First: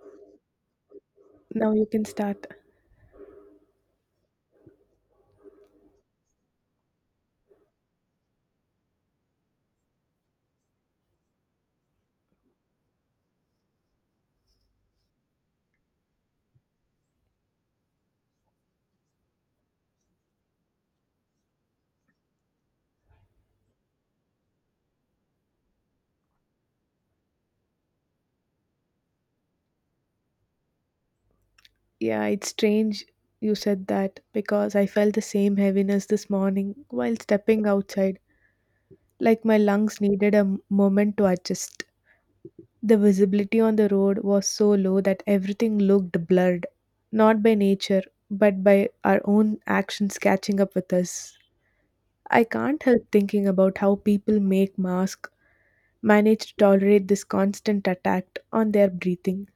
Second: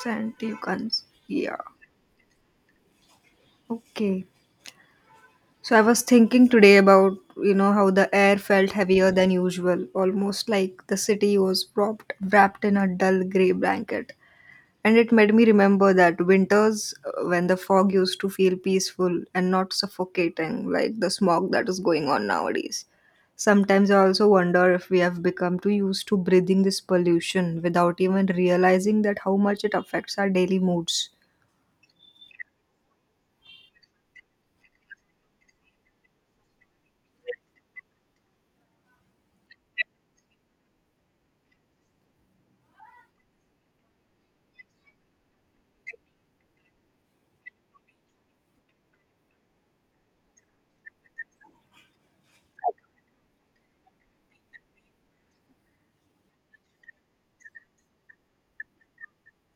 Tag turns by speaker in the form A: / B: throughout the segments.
A: Sent you can, yeah,
B: Now you can start.
A: okay. So I was thinking today about, you know, how the air felt heavier than usual, almost like the city was wrapped in a dull gray blanket. And it made me remember that winters when the fog used to feel peaceful and not suffocating like the smog that is going on nowadays. Sometimes I also wonder if we have become too used to breathing this pollution without even realizing that how much it affects our daily moods.
B: Yeah, it's strange you said that because I felt the same heaviness this morning while stepping outside, like my lungs needed a moment to adjust. The visibility on the road was so low that everything looked blurred, not by nature, but by our own actions catching up with us. I can't help thinking about how people make masks manage to tolerate this constant attack on their breathing.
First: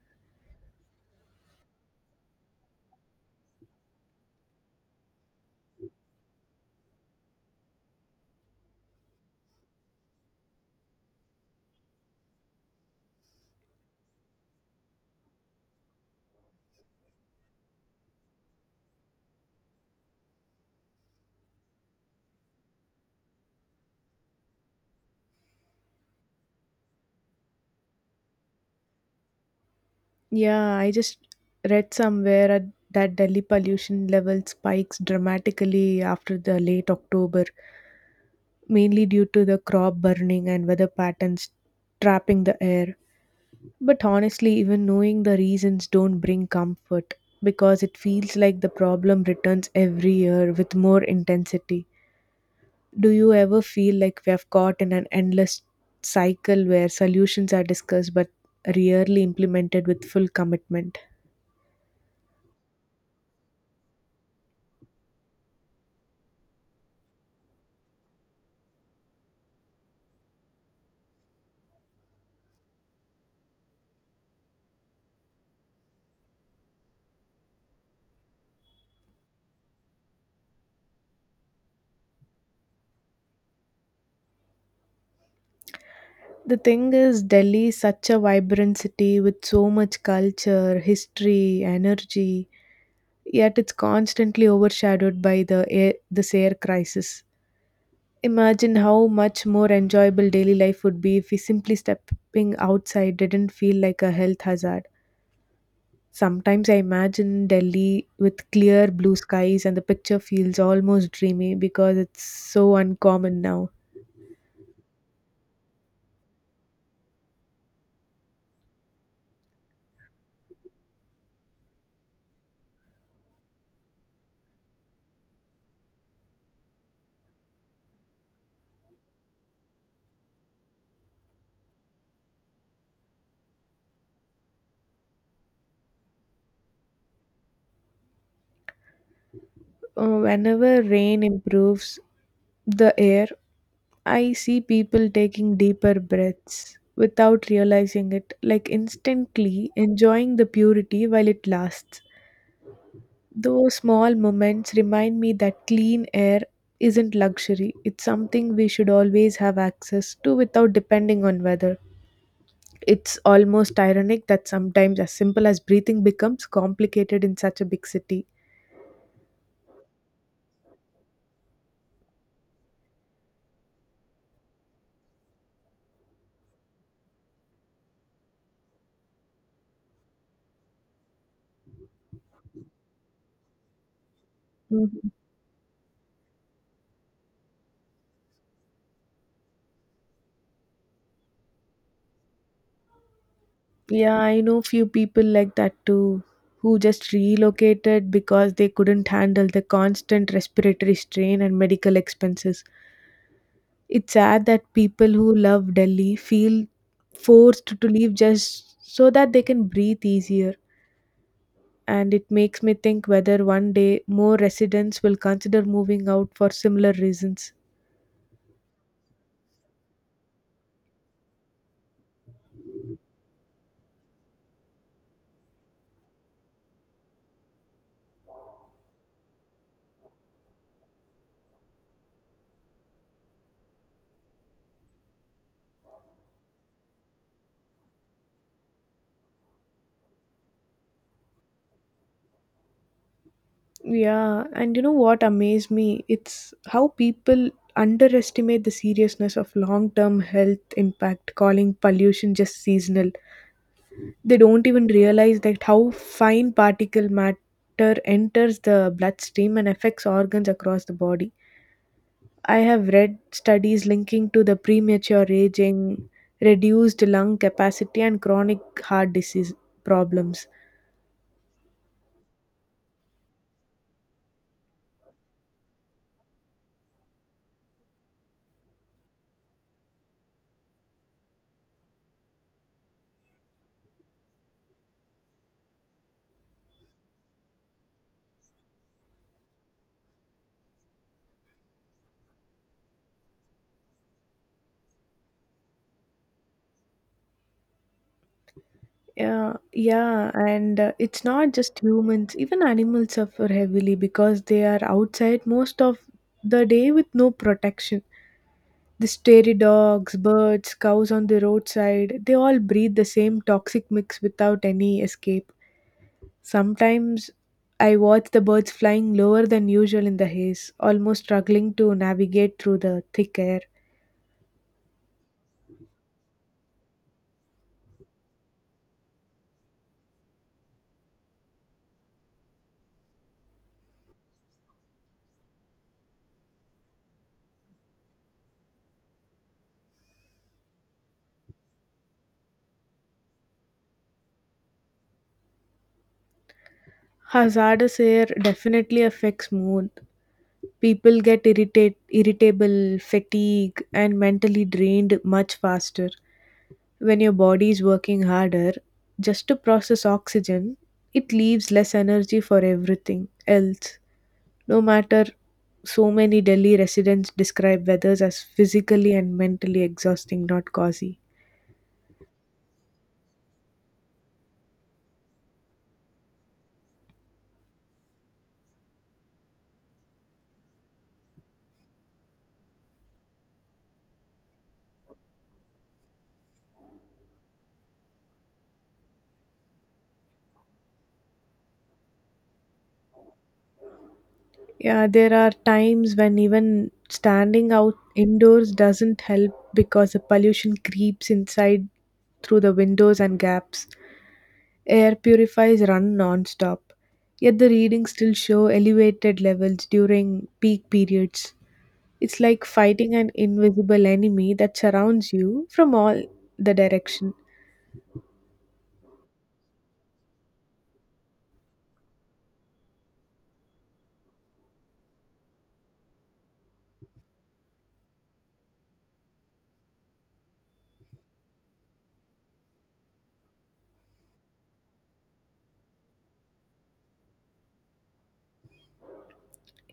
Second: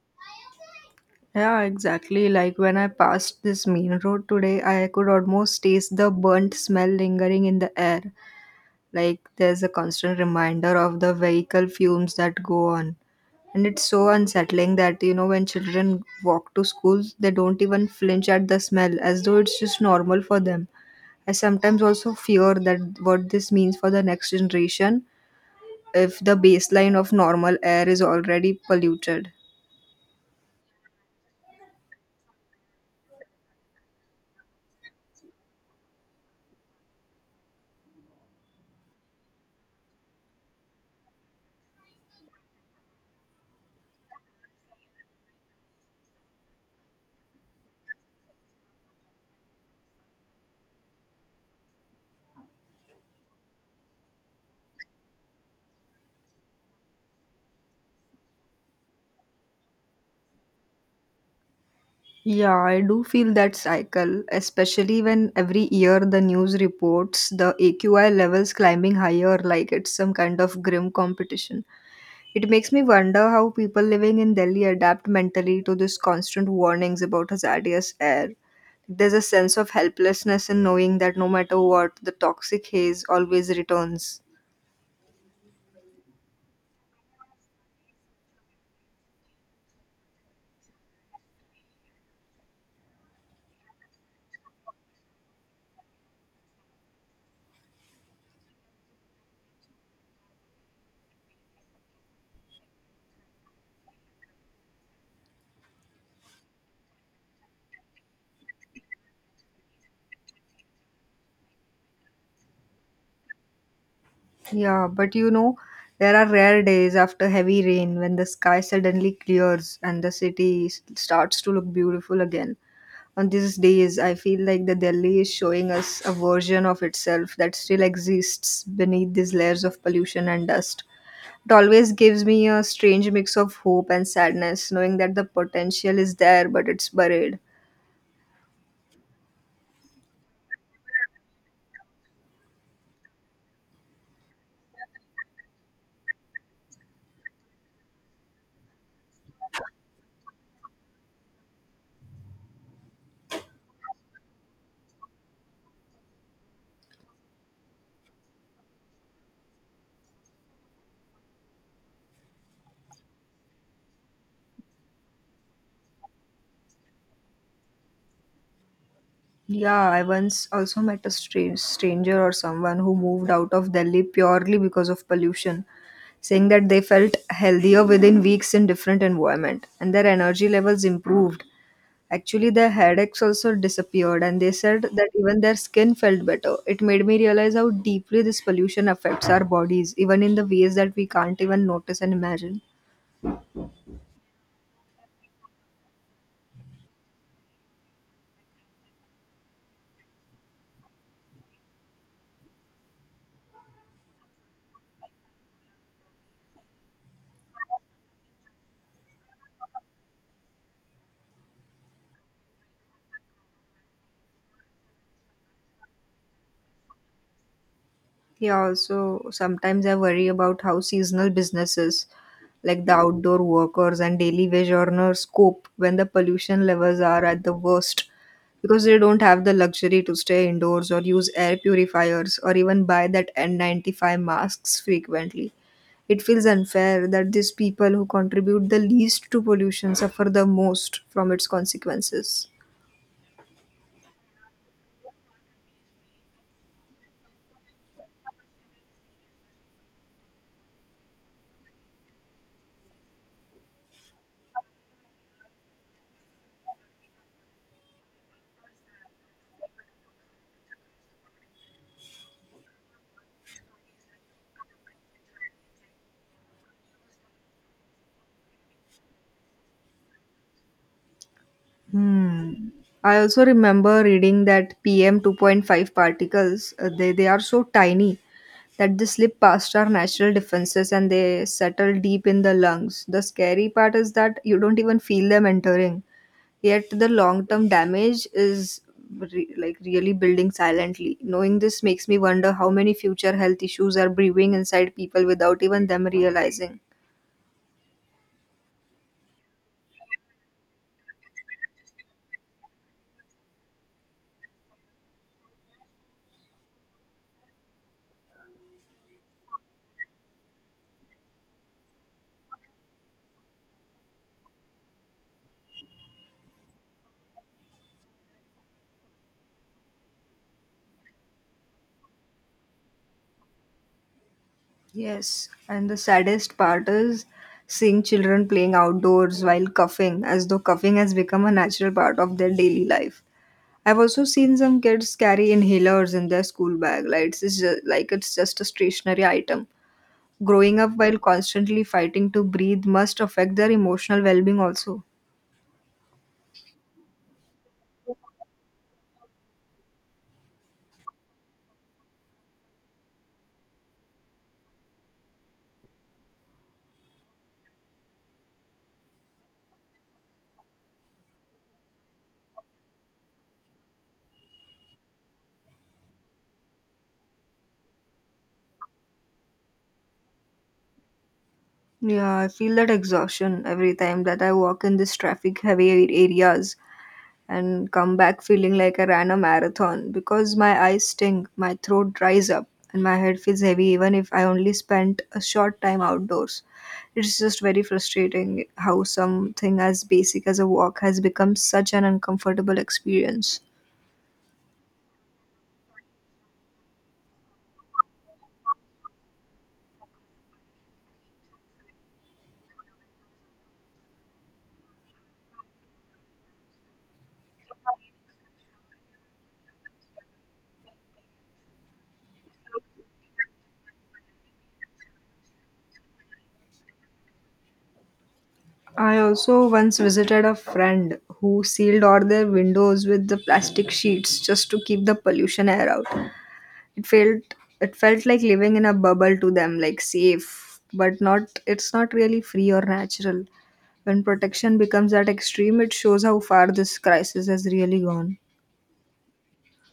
A: Yeah, exactly. Like when I passed this main road today, I could almost taste the burnt smell lingering in the air. Like there's a constant reminder of the vehicle fumes that go on. And it's so unsettling that, you know, when children walk to school, they don't even flinch at the smell as though it's just normal for them. I sometimes also fear that what this means for the next generation if the baseline of normal air is already polluted.
B: Yeah, I just read somewhere that Delhi pollution level spikes dramatically after the late October, mainly due to the crop burning and weather patterns trapping the air. But honestly, even knowing the reasons don't bring comfort because it feels like the problem returns every year with more intensity. Do you ever feel like we have caught in an endless cycle where solutions are discussed but rarely implemented with full commitment?
A: Yeah, I do feel that cycle, especially when every year the news reports the AQI levels climbing higher like it's some kind of grim competition. It makes me wonder how people living in Delhi adapt mentally to these constant warnings about hazardous air. There's a sense of helplessness in knowing that no matter what, the toxic haze always returns.
B: The thing is, Delhi is such a vibrant city with so much culture, history, energy, yet it's constantly overshadowed by this air crisis. Imagine how much more enjoyable daily life would be if we simply stepping outside didn't feel like a health hazard. Sometimes I imagine Delhi with clear blue skies, and the picture feels almost dreamy because it's so uncommon now.
A: Yeah, but you know, there are rare days after heavy rain when the sky suddenly clears and the starts to look beautiful again. On these days, I feel like the Delhi is showing us a version of itself that still exists beneath these layers of pollution and dust. It always gives me a strange mix of hope and sadness, knowing that the potential is there but it's buried.
B: Whenever rain improves the air, I see people taking deeper breaths without realizing it, like instantly enjoying the purity while it lasts. Those small moments remind me that clean air isn't luxury, it's something we should always have access to without depending on weather. It's almost ironic that sometimes as simple as breathing becomes complicated in such a big city.
A: Yeah, I once also met a stranger or someone who moved out of Delhi purely because of pollution, saying that they felt healthier within weeks in different environment and their energy levels improved. Actually, their headaches also disappeared and they said that
B: Mhm.
A: even their skin felt better. It made me realize how deeply this pollution affects our bodies, even in the ways that we can't even notice and imagine.
B: Yeah, I know few people like that too, who just relocated because they couldn't handle the constant respiratory strain and medical expenses. It's sad that people who love Delhi feel forced to leave just so that they can breathe easier. And it makes me think whether one day more residents will consider moving out for similar reasons.
A: Yeah, also sometimes I worry about how seasonal businesses like the outdoor workers and daily wage earners cope when the pollution levels are at the worst because they don't have the luxury to stay indoors or use air purifiers or even buy that N95 masks frequently. It feels unfair that these people who contribute the least to pollution suffer the most from its consequences.
B: Yeah, and you know what amazed me? It's how people underestimate the seriousness of long term health impact, calling pollution just seasonal. They don't even realize that how fine particle matter enters the bloodstream and affects organs across the body. I have read studies linking to the premature aging, reduced lung capacity, and chronic heart disease problems.
A: Hmm. I also remember reading that PM 2.5 particles, they are so tiny that they slip past our natural defenses and they settle deep in the lungs. The scary part is that you don't even feel them entering. Yet the long term damage is like really building silently. Knowing this makes me wonder how many future health issues are brewing inside people without even them realizing.
B: Yeah, yeah, and it's not just humans, even animals suffer heavily because they are outside most of the day with no protection. The stray dogs, birds, cows on the roadside, they all breathe the same toxic mix without any escape. Sometimes I watch the birds flying lower than usual in the haze, almost struggling to navigate through the thick air.
A: Yes, and the saddest part is seeing children playing outdoors while coughing, as though coughing has become a natural part of their daily life. I've also seen some kids carry inhalers in their school bag, like it's just a stationary item. Growing up while constantly fighting to breathe must affect their emotional well-being also.
B: Hazardous air definitely affects mood. People get irritable, fatigued, and mentally drained much faster. When your body is working harder just to process oxygen, it leaves less energy for everything else. No matter so many Delhi residents describe weathers as physically and mentally exhausting, not cozy.
A: Yeah, I feel that exhaustion every time that I walk in this traffic-heavy areas and come back feeling like I ran a marathon because my eyes sting, my throat dries up, and my head feels heavy even if I only spent a short time outdoors. It's just very frustrating how something as basic as a walk has become such an uncomfortable experience.
B: Yeah, there are times when even standing out indoors doesn't help because the pollution creeps inside through the windows and gaps. Air purifiers run non-stop, yet the readings still show elevated levels during peak periods. It's like fighting an invisible enemy that surrounds you from all the direction.
A: I also once visited a friend who sealed all their windows with the plastic sheets just to keep the pollution air out. It felt it felt like living in a bubble to them, like safe, but not it's not really free or natural. When protection becomes that extreme, it shows how far this crisis has really gone.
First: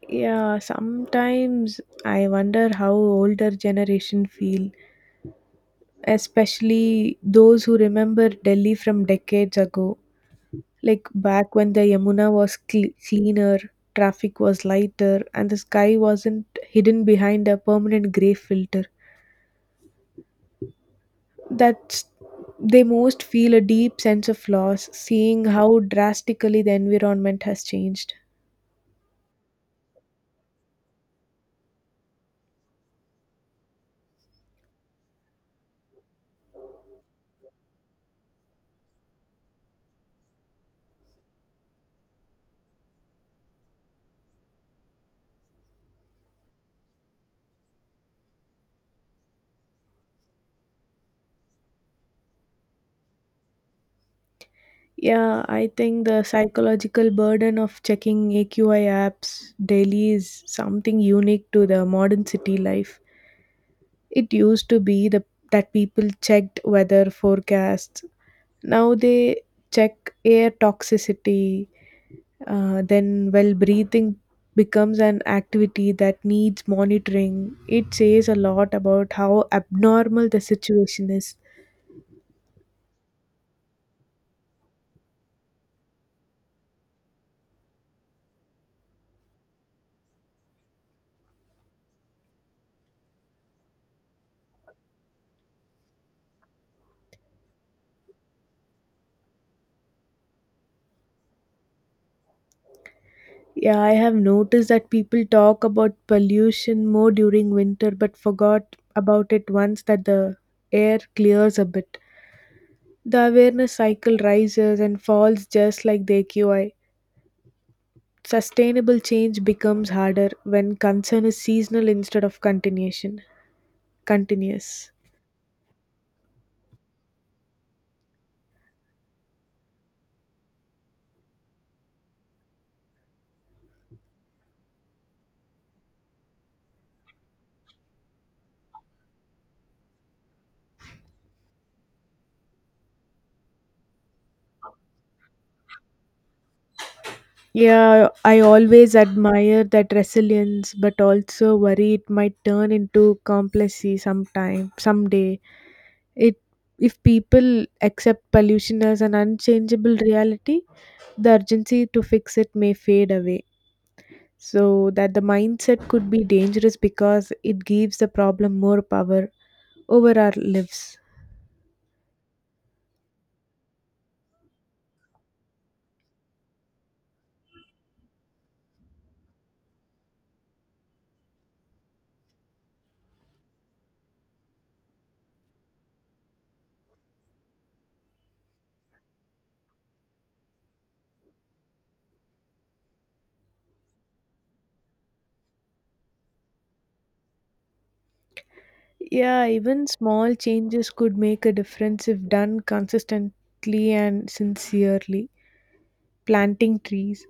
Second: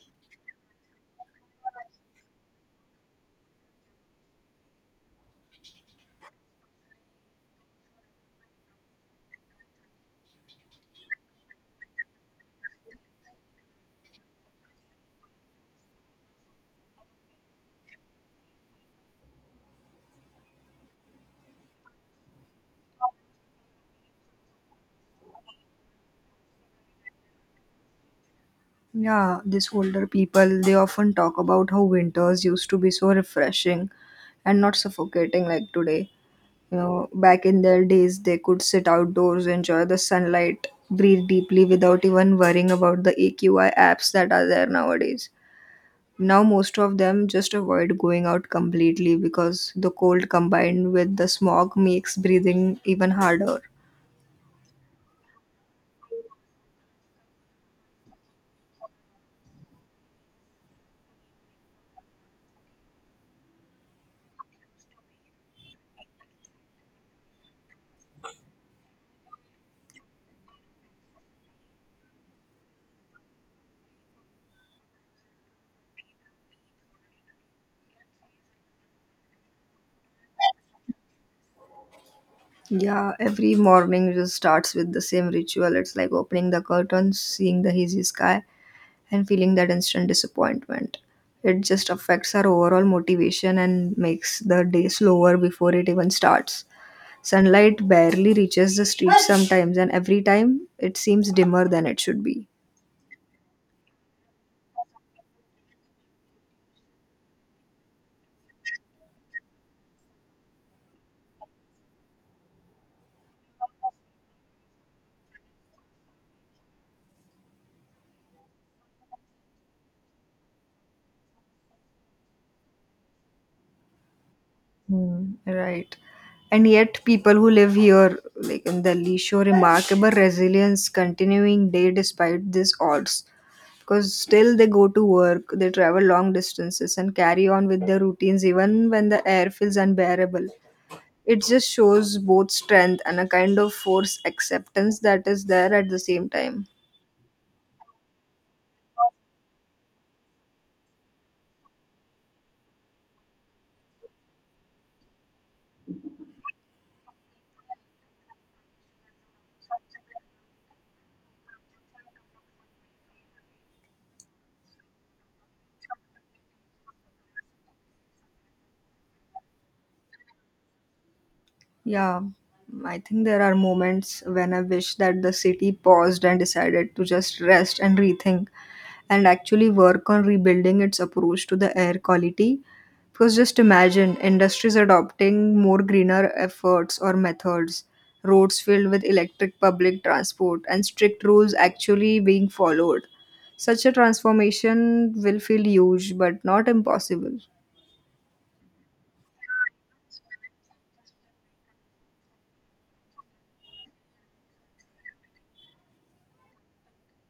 B: Yeah, sometimes I wonder how older generation feel, especially those who remember Delhi from decades ago, like back when the Yamuna was cleaner, traffic was lighter, and the sky wasn't hidden behind a permanent gray filter. That they most feel a deep sense of loss seeing how drastically the environment has changed.
A: Yeah, these older people, they often talk about how winters used to be so refreshing and not suffocating like today. You know, back in their days, they could sit outdoors, enjoy the sunlight, breathe deeply without even worrying about the AQI apps that are there nowadays. Now most of them just avoid going out completely because the cold combined with the smog makes breathing even harder.
B: Yeah, I think the psychological burden of checking AQI apps daily is something unique to the modern city life. It used to be the that people checked weather forecasts. Now they check air toxicity. Breathing becomes an activity that needs monitoring. It says a lot about how abnormal the situation is.
A: Yeah, every morning just starts with the same ritual. It's like opening the curtains, seeing the hazy sky, and feeling that instant disappointment. It just affects our overall motivation and makes the day slower before it even starts. Sunlight barely reaches the street sometimes, and every time it seems dimmer than it should be.
B: Yeah, I have noticed that people talk about pollution more during winter but forgot about it once that the air clears a bit. The awareness cycle rises and falls just like the AQI. Sustainable change becomes harder when concern is seasonal instead of continuation continuous.
A: Hmm, right. And yet, people who live here, like in Delhi, show remarkable resilience continuing day despite these odds. Because still they go to work, they travel long distances, and carry on with their routines even when the air feels unbearable. It just shows both strength and a kind of force acceptance that is there at the same time.
B: Yeah, I always admire that resilience, but also worry it might turn into complacency sometime, someday. It if people accept pollution as an unchangeable reality, the urgency to fix it may fade away. So that the mindset could be dangerous because it gives the problem more power over our lives.
A: Yeah, I think there are moments when I wish that the city paused and decided to just rest and rethink and actually work on rebuilding its approach to the air quality. Because just imagine industries adopting more greener efforts or methods, roads filled with electric public transport, and strict rules actually being followed. Such a transformation will feel huge but not impossible.
B: Yeah, even small changes could make a difference if done consistently and sincerely. Planting trees,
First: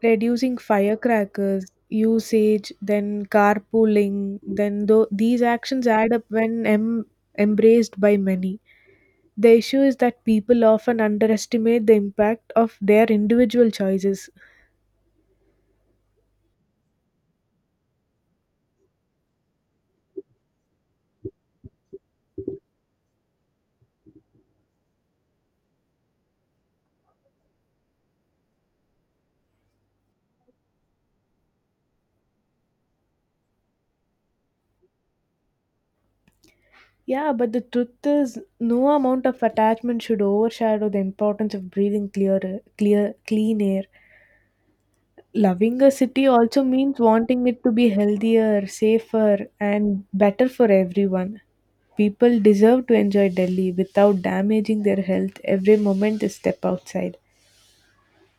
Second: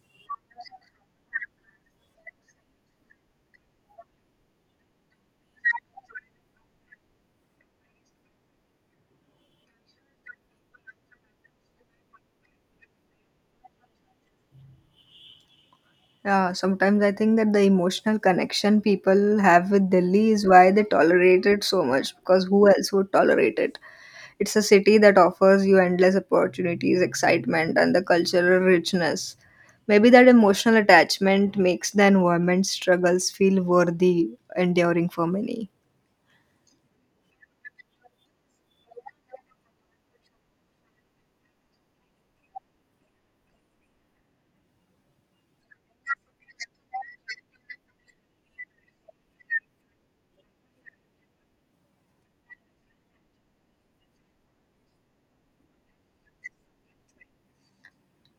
B: reducing firecrackers usage, then carpooling, then though these actions add up when embraced by many, the issue is that people often underestimate the impact of their individual choices.
A: Yeah, sometimes I think that the emotional connection people have with Delhi is why they tolerate it so much because who else would tolerate it? It's a city that offers you endless opportunities, excitement, and the cultural richness. Maybe that emotional attachment makes the environment struggles feel worthy, enduring for many.
B: Yeah, but the truth is no amount of attachment should overshadow the importance of breathing clear, clean air. Loving a city also means wanting it to be healthier, safer, and better for everyone. People deserve to enjoy Delhi without damaging their health every moment they step outside.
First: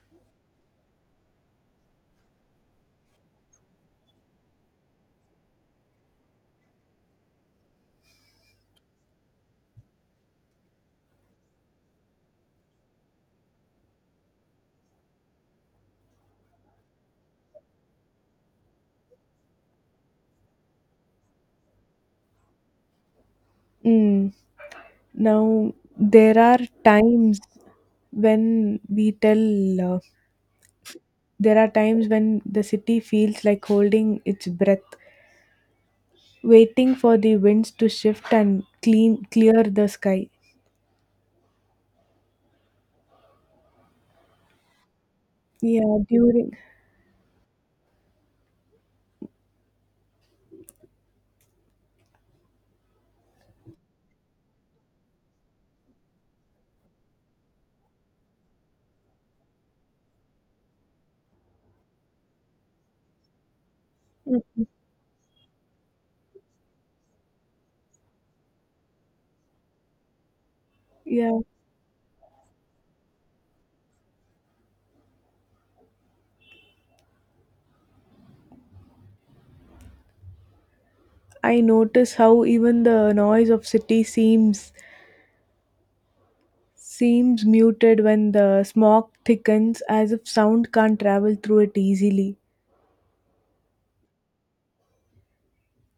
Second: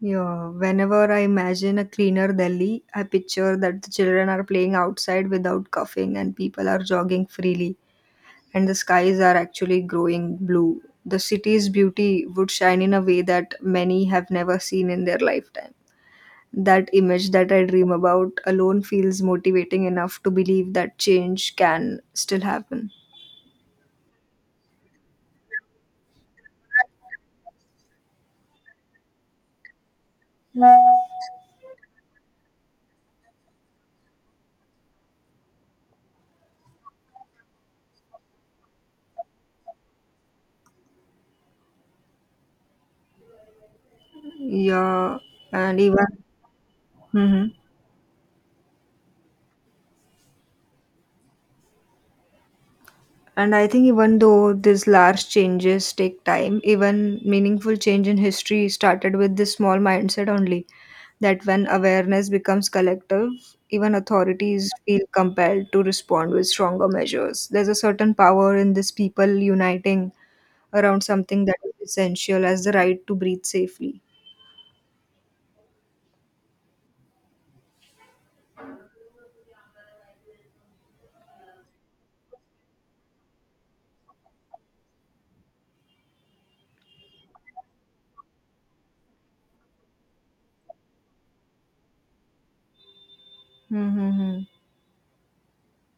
A: Yeah, whenever I imagine a cleaner Delhi, I picture that the children are playing outside without coughing and people are jogging freely and the skies are actually growing blue. The city's beauty would shine in a way that many have never seen in their lifetime. That image that I dream about alone feels motivating enough to believe that change can still happen.
B: Mm. Now, there are times when there are times when the city feels like holding its breath, waiting for the winds to shift and clean clear the sky.
A: Yeah, and
B: Yeah,
A: even.
B: during
A: Mhm. And I think even though these large changes take time, even meaningful change in history started with this small mindset only that when awareness becomes collective, even authorities feel compelled to respond with stronger measures. There's a certain power in this people uniting around
B: yeah
A: something that is essential as the right to breathe safely.
B: I notice how even the noise of city seems muted when the smog thickens as if sound can't travel through it easily.
A: Mm-hmm.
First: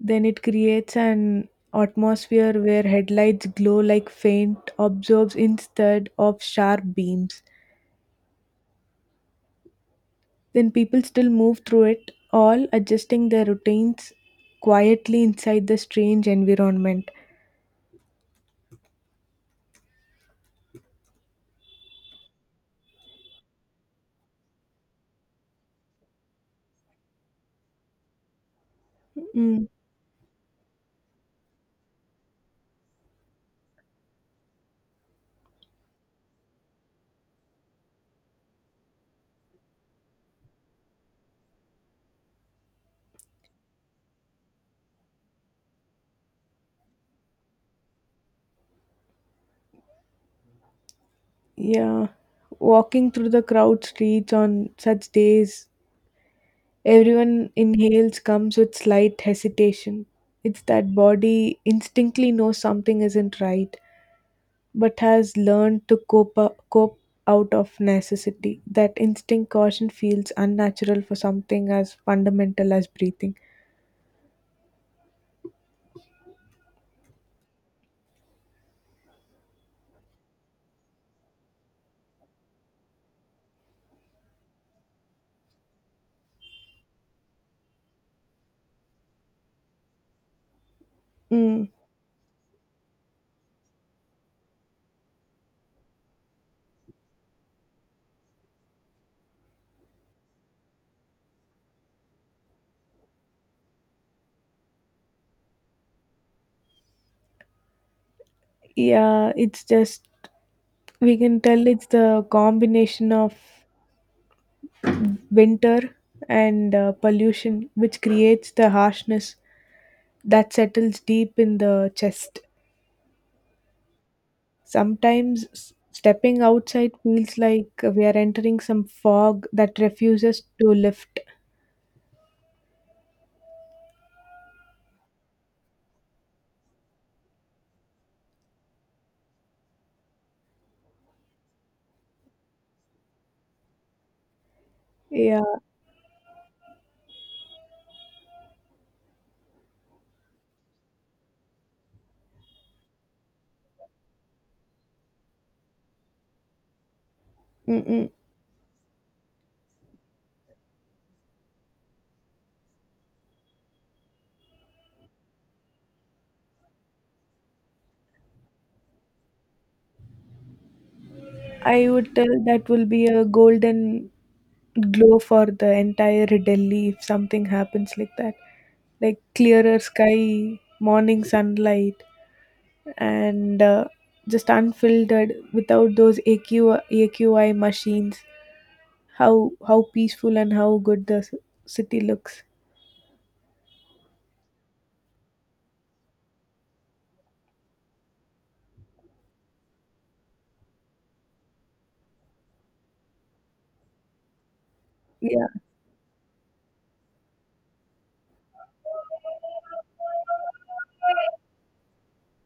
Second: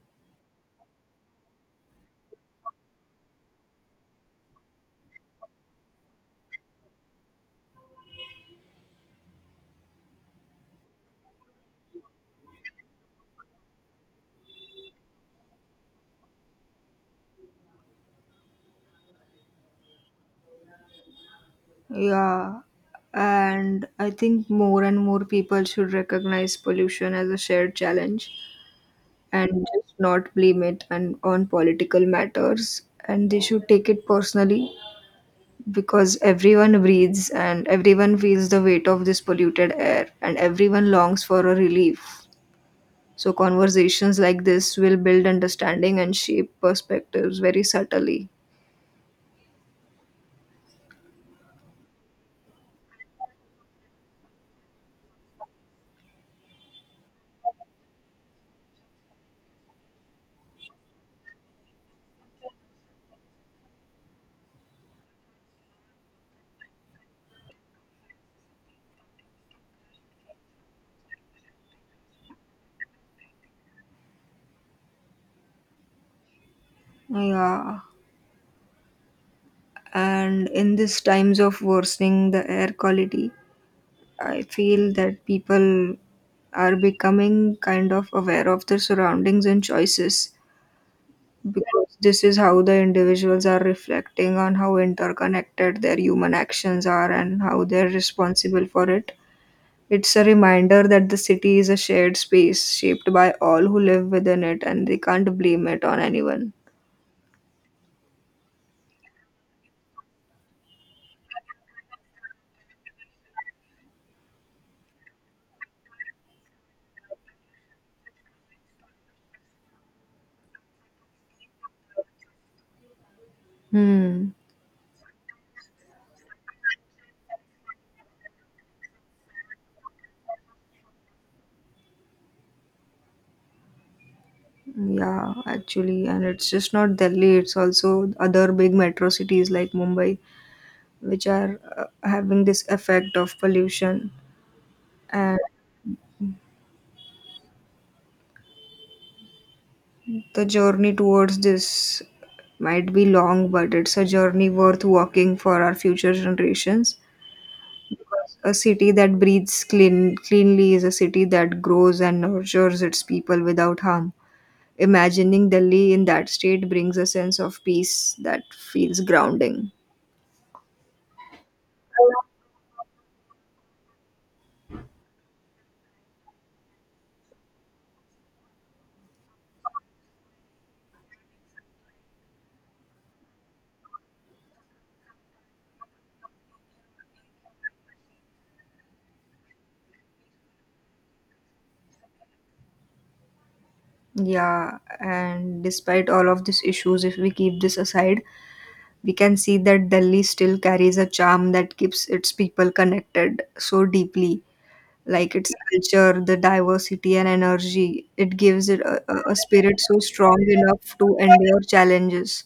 B: Then it creates an atmosphere where headlights glow like faint orbs instead of sharp beams. Then people still move through it, all adjusting their routines quietly inside the strange environment.
A: Yeah. And I think more and more people should recognize pollution as a shared challenge and
B: Mm,
A: just not blame it and on political matters, and they should take it personally, because everyone breathes and everyone feels the weight of this polluted air and everyone longs for a relief. So conversations like this will build understanding and shape perspectives very subtly.
B: yeah, walking through the crowd streets on such days everyone inhales comes with slight hesitation. It's that body instinctively knows something isn't right, but has learned to cope out of necessity. That instinct caution feels unnatural for something as fundamental as breathing.
A: Yeah, and in these times of worsening the air quality, I feel that people are becoming kind of aware of their surroundings and choices.
B: Mm,
A: Because this is how the individuals are reflecting on how interconnected their human actions are and how they're responsible for it. It's a reminder that the city is a shared space shaped by all who live within it and they can't blame it on anyone.
B: yeah, it's just we can tell it's the combination of winter and pollution which creates the harshness that settles deep in the chest.
A: Hmm.
B: Sometimes stepping outside feels like we are entering some fog that refuses to lift.
A: Yeah, actually, and it's just not Delhi, it's also other big metro cities like Mumbai, which are having this effect of pollution. And
B: Yeah,
A: the journey towards this might be long, but it's a journey worth walking for our future generations.
B: mm-mm.
A: Because a city that breathes clean, cleanly is a city that grows and nurtures its people without harm. Imagining Delhi in that state brings a sense of peace that feels grounding.
B: I would tell that will be a golden glow for the entire Delhi if something happens like that. Like clearer sky, morning sunlight, and just unfiltered without those AQAQI machines. How peaceful and how good the city looks.
A: Yeah, and despite all of these issues, if we keep this aside, we can see that Delhi still carries a charm that keeps its people connected so deeply like
B: Yeah.
A: its culture, the diversity and energy. It gives it a spirit so strong enough to endure challenges.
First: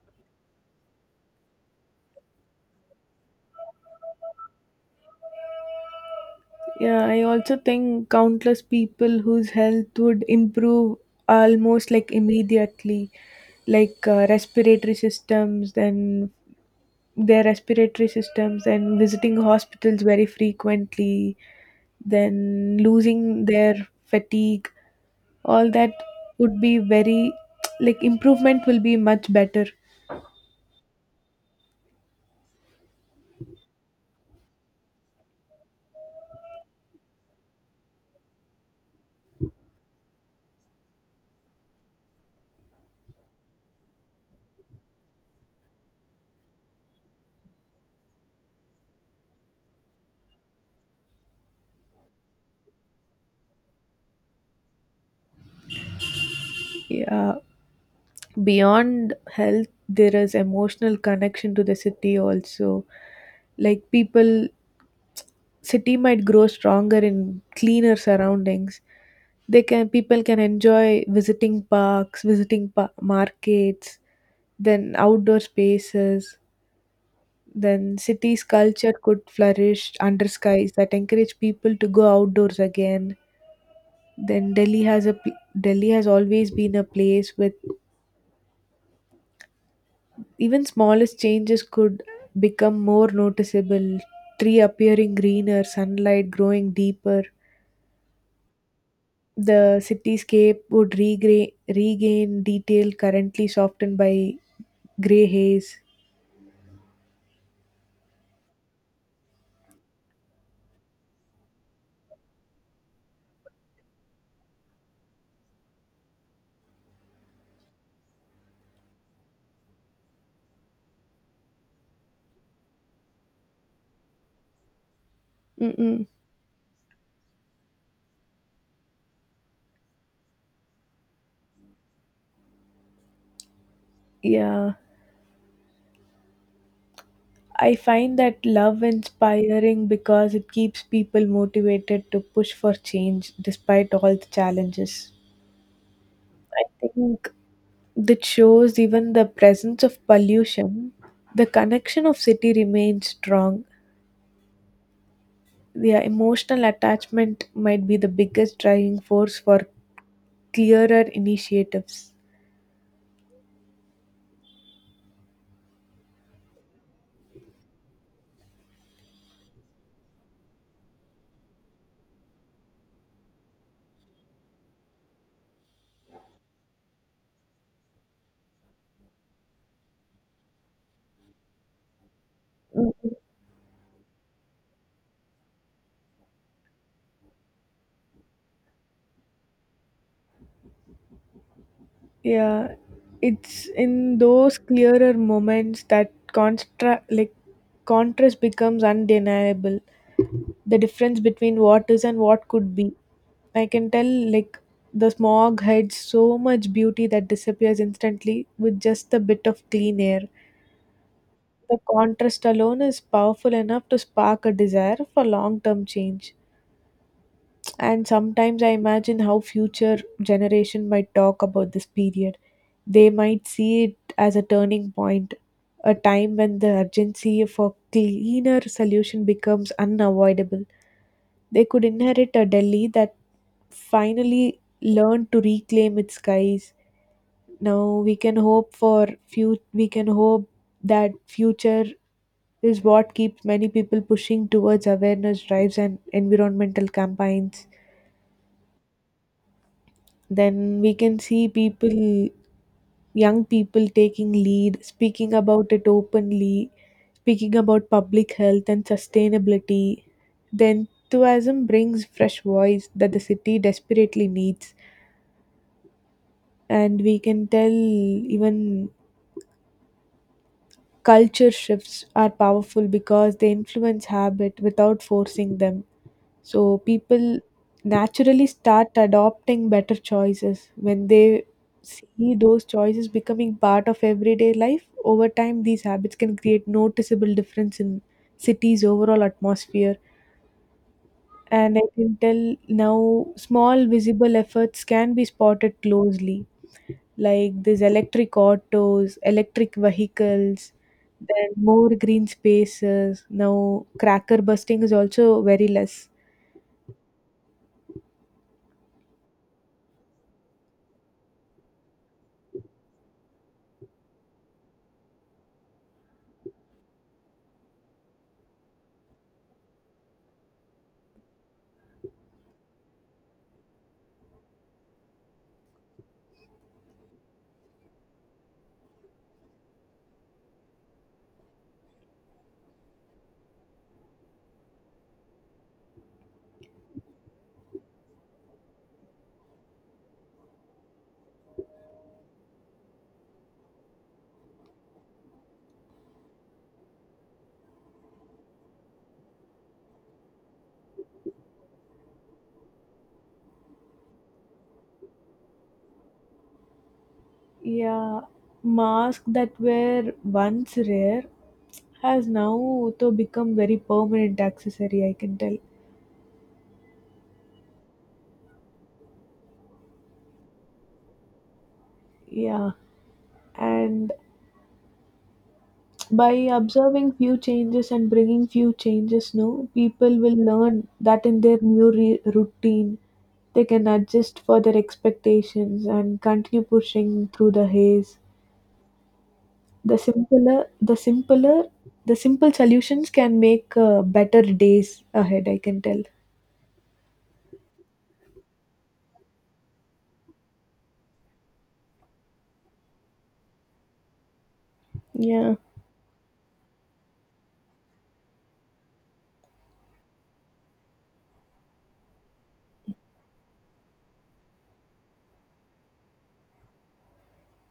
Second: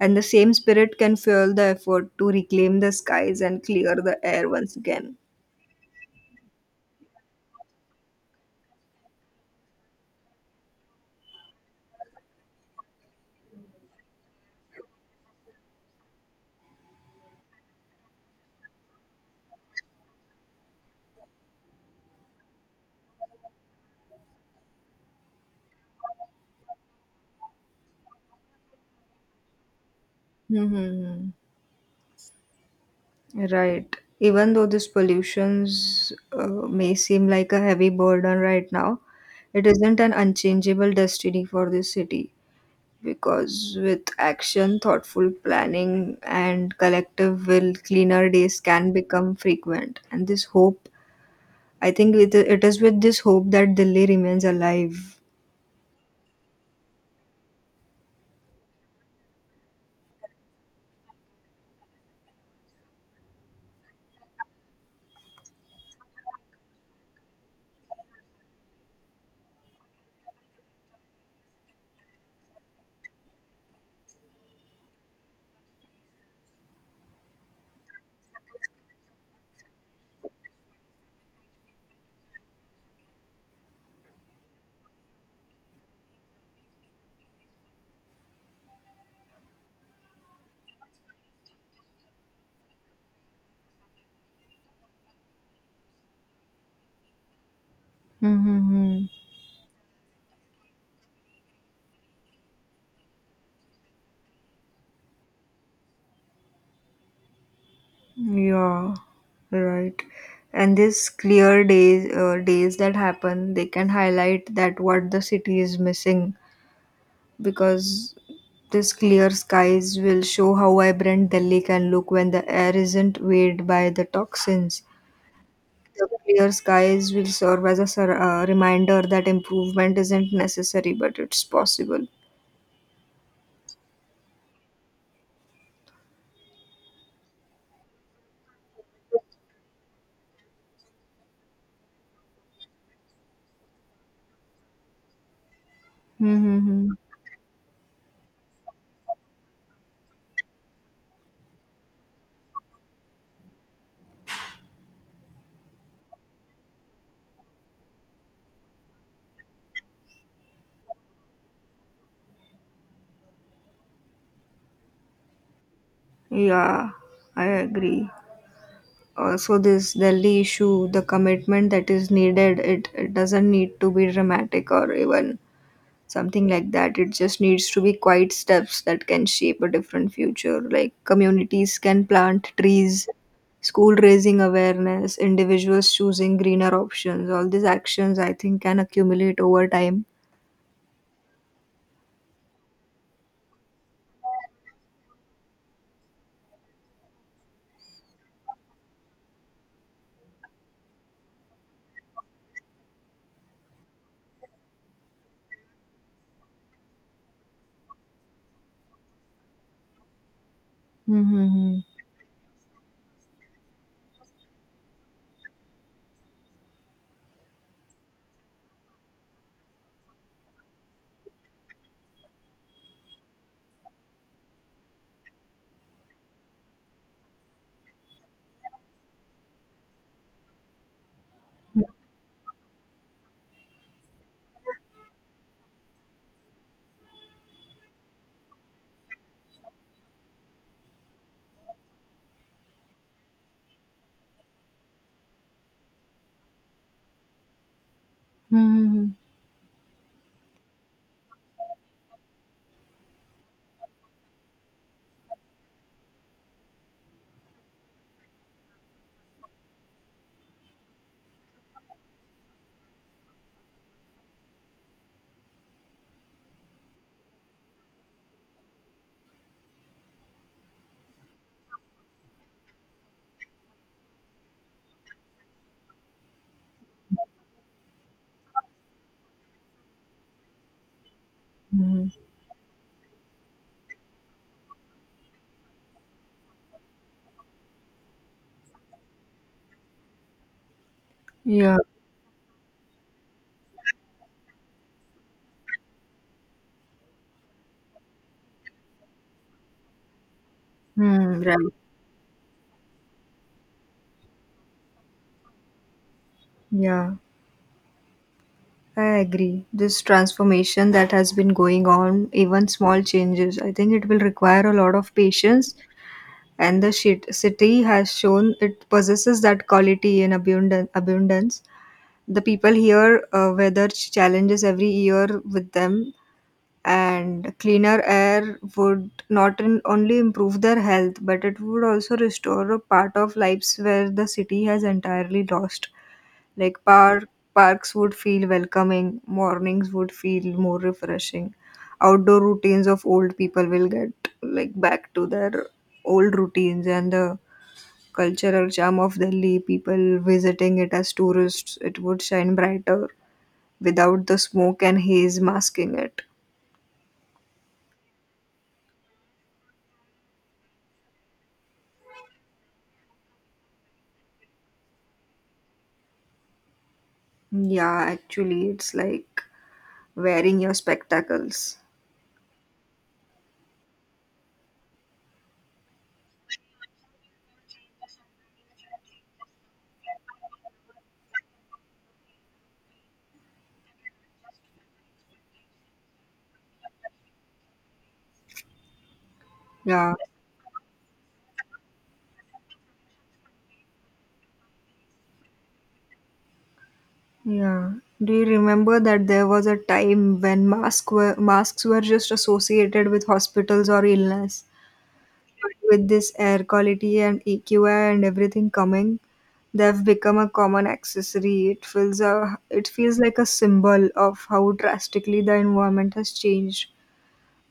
A: And the same spirit can fuel the effort to reclaim the skies and clear the air once again.
B: Yeah, I also think countless people whose health would improve almost like immediately, like respiratory systems, then their respiratory systems, and visiting hospitals very frequently, then losing their fatigue, all that would be very like improvement will be much better.
A: Hmm. Right. Even though these pollutions may seem like a heavy burden right now, it isn't an unchangeable destiny for this city. Because with action, thoughtful planning, and collective will, cleaner days can become frequent. And this hope, it is with this hope that Delhi remains alive.
B: Yeah, beyond health, there is emotional connection to the city also, like people city might grow stronger in cleaner surroundings. They can people can enjoy visiting parks, visiting markets, then outdoor spaces, then cities culture could flourish under skies that encourage people to go outdoors again. Then Delhi has always been a place with even smallest changes could become more noticeable, tree appearing greener, sunlight growing deeper.
A: Mm-hmm.
B: The cityscape would regain detail currently softened by gray haze.
A: Yeah, right. And these clear days that happen, they can highlight that what the city is missing, because these clear skies will show how vibrant Delhi can look when the air isn't weighed by the toxins. The
B: Mm-mm.
A: clear skies will serve as a reminder that improvement isn't necessary, but it's possible.
B: Yeah, I find that love inspiring because it keeps people motivated to push for change despite all the challenges. I
A: Mm-hmm.
B: think that shows even the presence of pollution, the connection of city remains strong. Their emotional attachment might be the biggest driving force for clearer initiatives.
A: Yeah, I agree. Also, this Delhi issue, the commitment that is needed, it doesn't need to be dramatic or even something like that. It just needs to be quiet steps that can shape a different future. Like communities can plant trees, school raising awareness, individuals choosing greener options, all these actions I think can accumulate over time.
B: Yeah, it's in those clearer moments that contrast becomes undeniable. The difference between what is and what could be. I can tell like the smog hides so much beauty that disappears instantly with just a bit of clean air. The
A: Mm-hmm.
B: contrast alone is powerful enough to spark a desire for long-term change. And sometimes I imagine how future generation might talk about this period. They might see it as a turning point, a time when the urgency for cleaner solution becomes unavoidable. They could inherit a Delhi that finally learned to reclaim its skies. Now we can hope that future is what keeps many people pushing towards awareness drives and environmental campaigns.
A: Mm-hmm.
B: Then we can see people, young people taking lead, speaking about it openly, speaking about public health and sustainability. The enthusiasm brings fresh voice that the city desperately needs. And we can tell even culture shifts are powerful because they influence habit without forcing them. So people naturally start adopting better choices when they see those choices becoming part of everyday life. Over time, these habits can create noticeable difference in cities' overall atmosphere.
A: Yeah.
B: And I can tell now small visible efforts can be spotted closely, like these electric autos, electric vehicles, then
A: Right.
B: more green spaces. Now, cracker busting is also very less.
A: Yeah, I agree. This transformation that has been going on, even small changes, I think it will require a lot of patience, and the city has shown it possesses that quality in abundance. The people here weather challenges every year with them, and cleaner air would not only improve their health, but it would also restore a part of lives where the city has entirely lost. Like park, Parks would feel welcoming, mornings would feel more refreshing. Outdoor routines of old people will get like back to their old routines, and the cultural charm of Delhi, people visiting it as tourists, it would shine brighter without the smoke and haze masking it.
B: Yeah, masks that were once rare has now to become very permanent accessory, I can tell.
A: Yeah, actually, it's like wearing your spectacles.
B: Yeah, and by observing few changes and bringing few changes new, people will learn that in their routine they can adjust for their expectations and continue pushing through the haze. The
A: Yeah,
B: simpler, the simpler, the simple solutions can make better days ahead, I can tell.
A: yeah. Do you remember that there was a time when masks were just associated with hospitals or illness?
B: Yeah,
A: With this air quality and EQI and everything coming, they've become a common accessory. It feels like a symbol of how drastically the environment has changed.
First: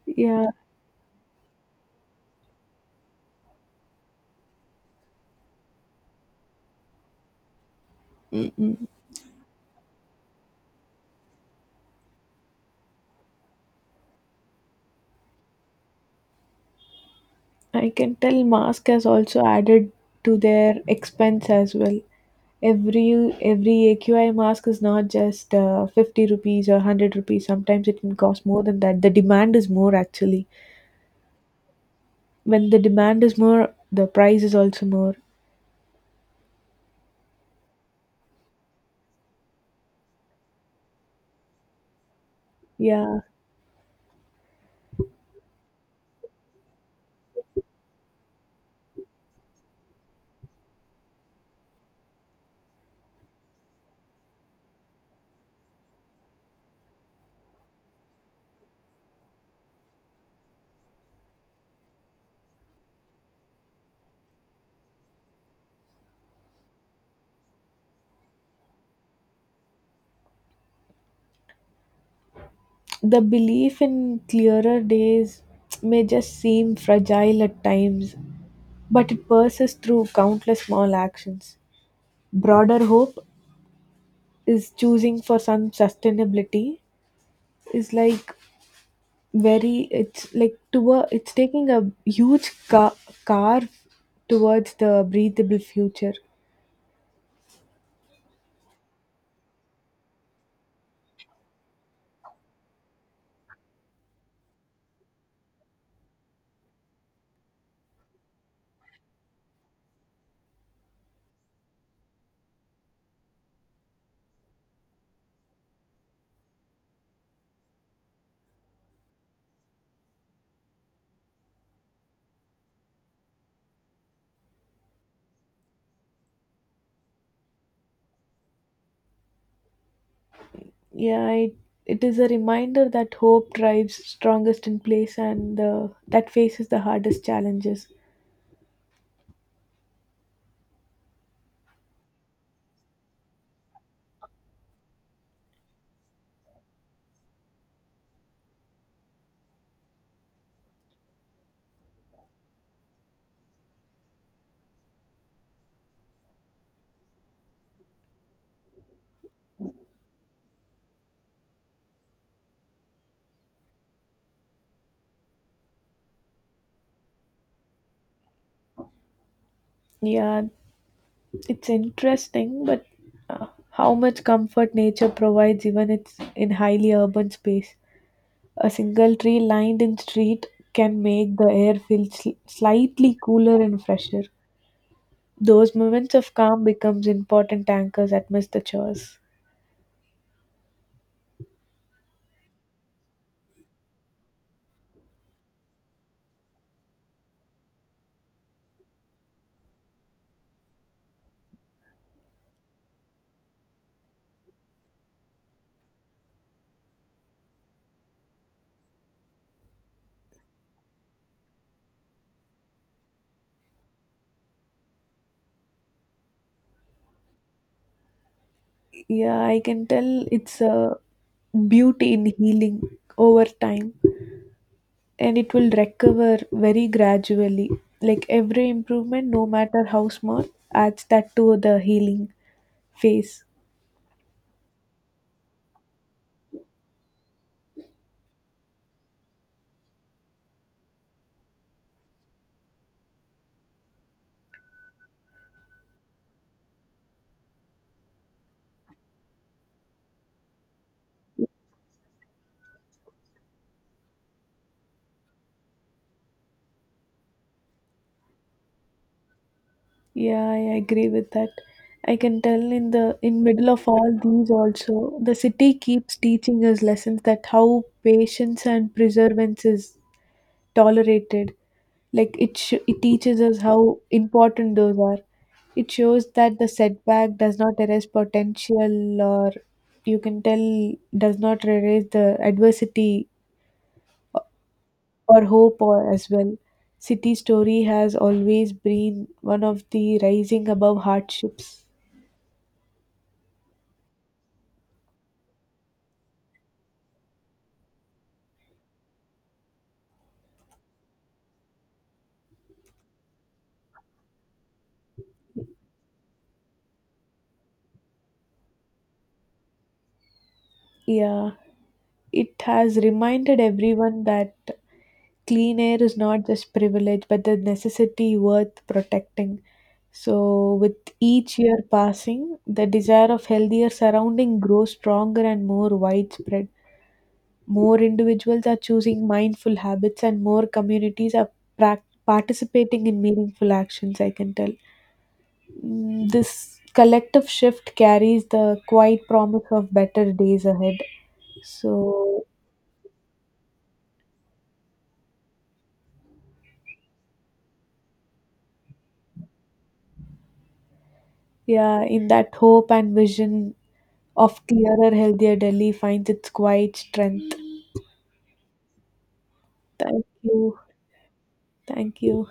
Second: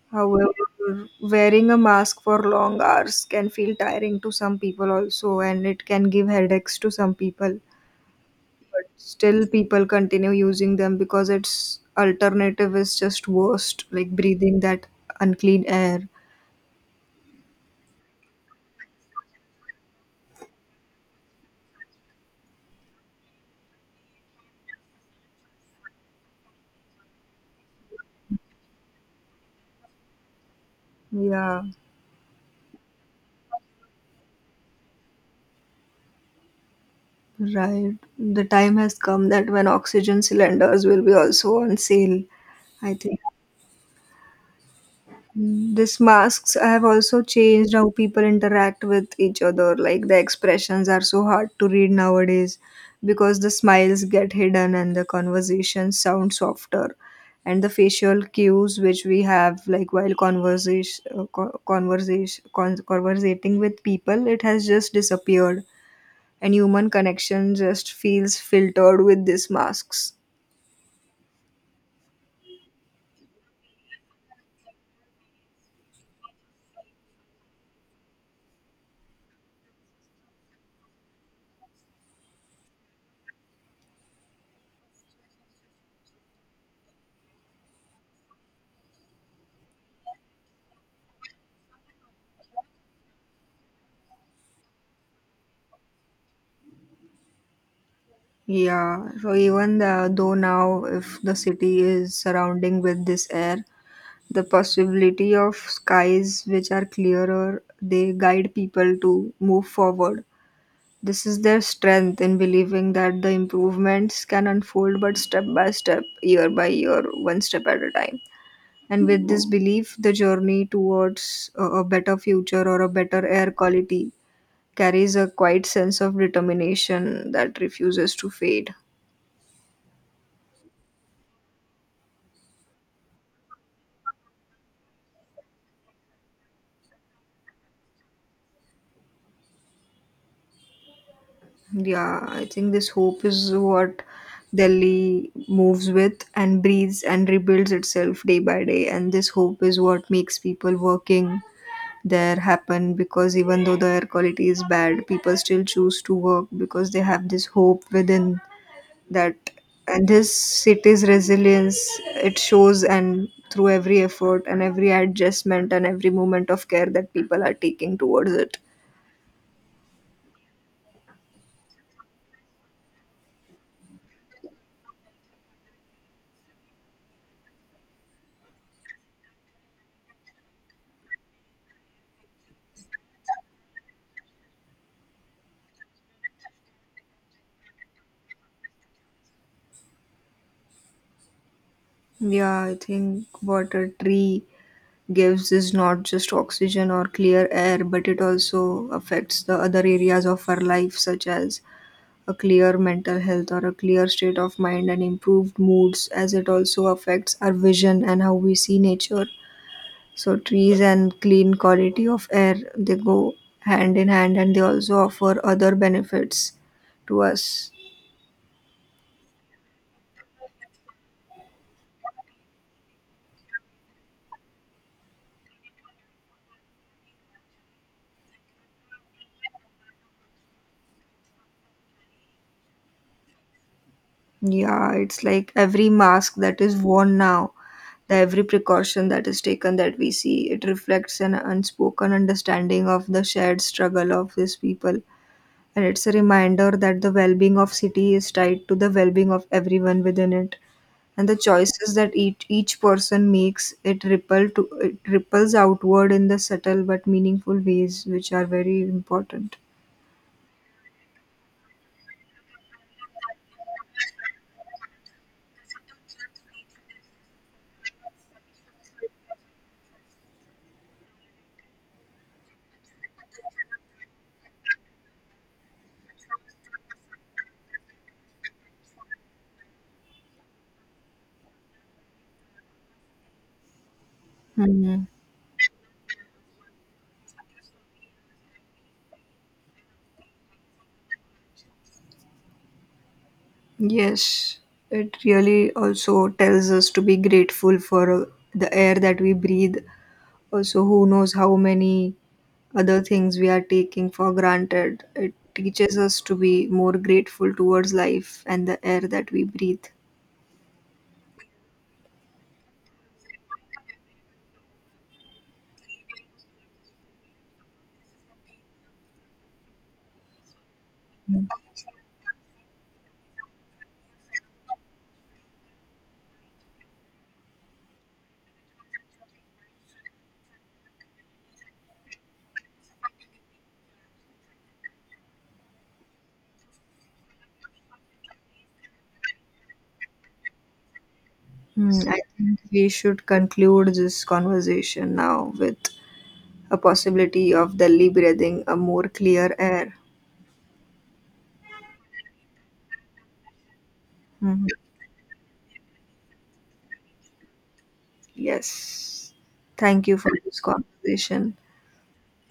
B: yeah.
A: However, wearing a mask for long hours can feel tiring to some people also, and it can give headaches to some people. But
B: Mm-mm.
A: still, people continue using them because its alternative is just worst, like breathing that unclean air.
B: I can tell mask has also added to their expense as well. Every AQI mask is not just 50 rupees or 100 rupees. Sometimes it can cost more than that. The demand is more actually.
A: Yeah.
B: When the demand is more, the price is also more.
A: Right. The time has come that when oxygen cylinders will be also on sale. I think
B: Yeah.
A: this masks have also changed how people interact with each other. Like the expressions are so hard to read nowadays because the smiles get hidden and the conversations sound softer. And the facial cues which we have, like while conversation, conversation, conversating with people, it has just disappeared, and human connection just feels filtered with these masks.
B: The belief in clearer days may just seem fragile at times, but it persists through countless small actions. Broader hope is choosing for some sustainability is like very it's like to a, it's taking a huge carve towards the breathable future.
A: Yeah, so even though now, if the city is surrounding with this air, the possibility of skies which are clearer, they guide people to move forward. This is their strength in believing that the improvements can unfold, but step by step, year by year, one step at a time. And with this belief, the journey towards a better future or a better air quality carries a quiet sense of determination that refuses to fade.
B: yeah it, it is a reminder that hope drives strongest in place and that faces the hardest challenges.
A: Yeah, I think this hope is what Delhi moves with and breathes and rebuilds itself day by day. And this hope is what makes people working there happen, because even though the air quality is bad, people still choose to work because they have this hope within, that, and his city's resilience, it shows and through every effort and every adjustment and every moment of care that people are taking towards it.
B: Yeah, it's interesting but uh, how much comfort nature provides even it's in highly urban space. A single tree lined in street can make the air feel slightly cooler and fresher. Those moments of calm becomes important anchors amidst the chores.
A: Yeah, I think what a tree gives is not just oxygen or clear air, but it also affects the other areas of our life, such as a clear mental health or a clear state of mind and improved moods, as it also affects our vision and how we see nature. So trees and clean quality of air, they go hand in hand and they also offer other benefits to us.
B: Yeah, I can tell it's a beauty in healing over time and it will recover very gradually. Like every improvement, no matter how small, adds that to the healing phase.
A: Yeah, it's like every mask that is worn now, the every precaution that is taken that we see, it reflects an unspoken understanding of the shared struggle of these people. And it's a reminder that the well being of city is tied to the well being of everyone within it. And the choices that each person makes, it ripples outward in the subtle but meaningful ways which are very important.
B: Yeah, I agree with that. I can tell in the in middle of all these also, the city keeps teaching us lessons that how patience and perseverance is tolerated, like it teaches us how important those are. It shows that the setback does not erase potential or you can tell does not erase the adversity
A: Hmm.
B: or hope or as well. City story has always been one of the rising above hardships.
A: Yes, it really also tells us to be grateful for the air that we breathe. Also, who knows how many other things we are taking for granted. It teaches us to be more grateful towards life and the air that we breathe.
B: Yeah, it has reminded everyone that clean air is not just privilege but the necessity worth protecting. So, with each year passing, the desire of healthier surrounding grows stronger and more widespread. More individuals are choosing mindful habits, and more communities are participating in meaningful actions. I can tell, mm, this collective shift carries the quiet promise of better days ahead.
A: Hmm, I
B: So,
A: think we should conclude this conversation now with a possibility of Delhi breathing a more clear air.
B: yeah, in that hope and vision of
A: Mhm.
B: clearer, healthier Delhi finds its quiet strength.
A: Yes. Thank you
B: Thank
A: for this
B: you.
A: conversation.
B: Thank you.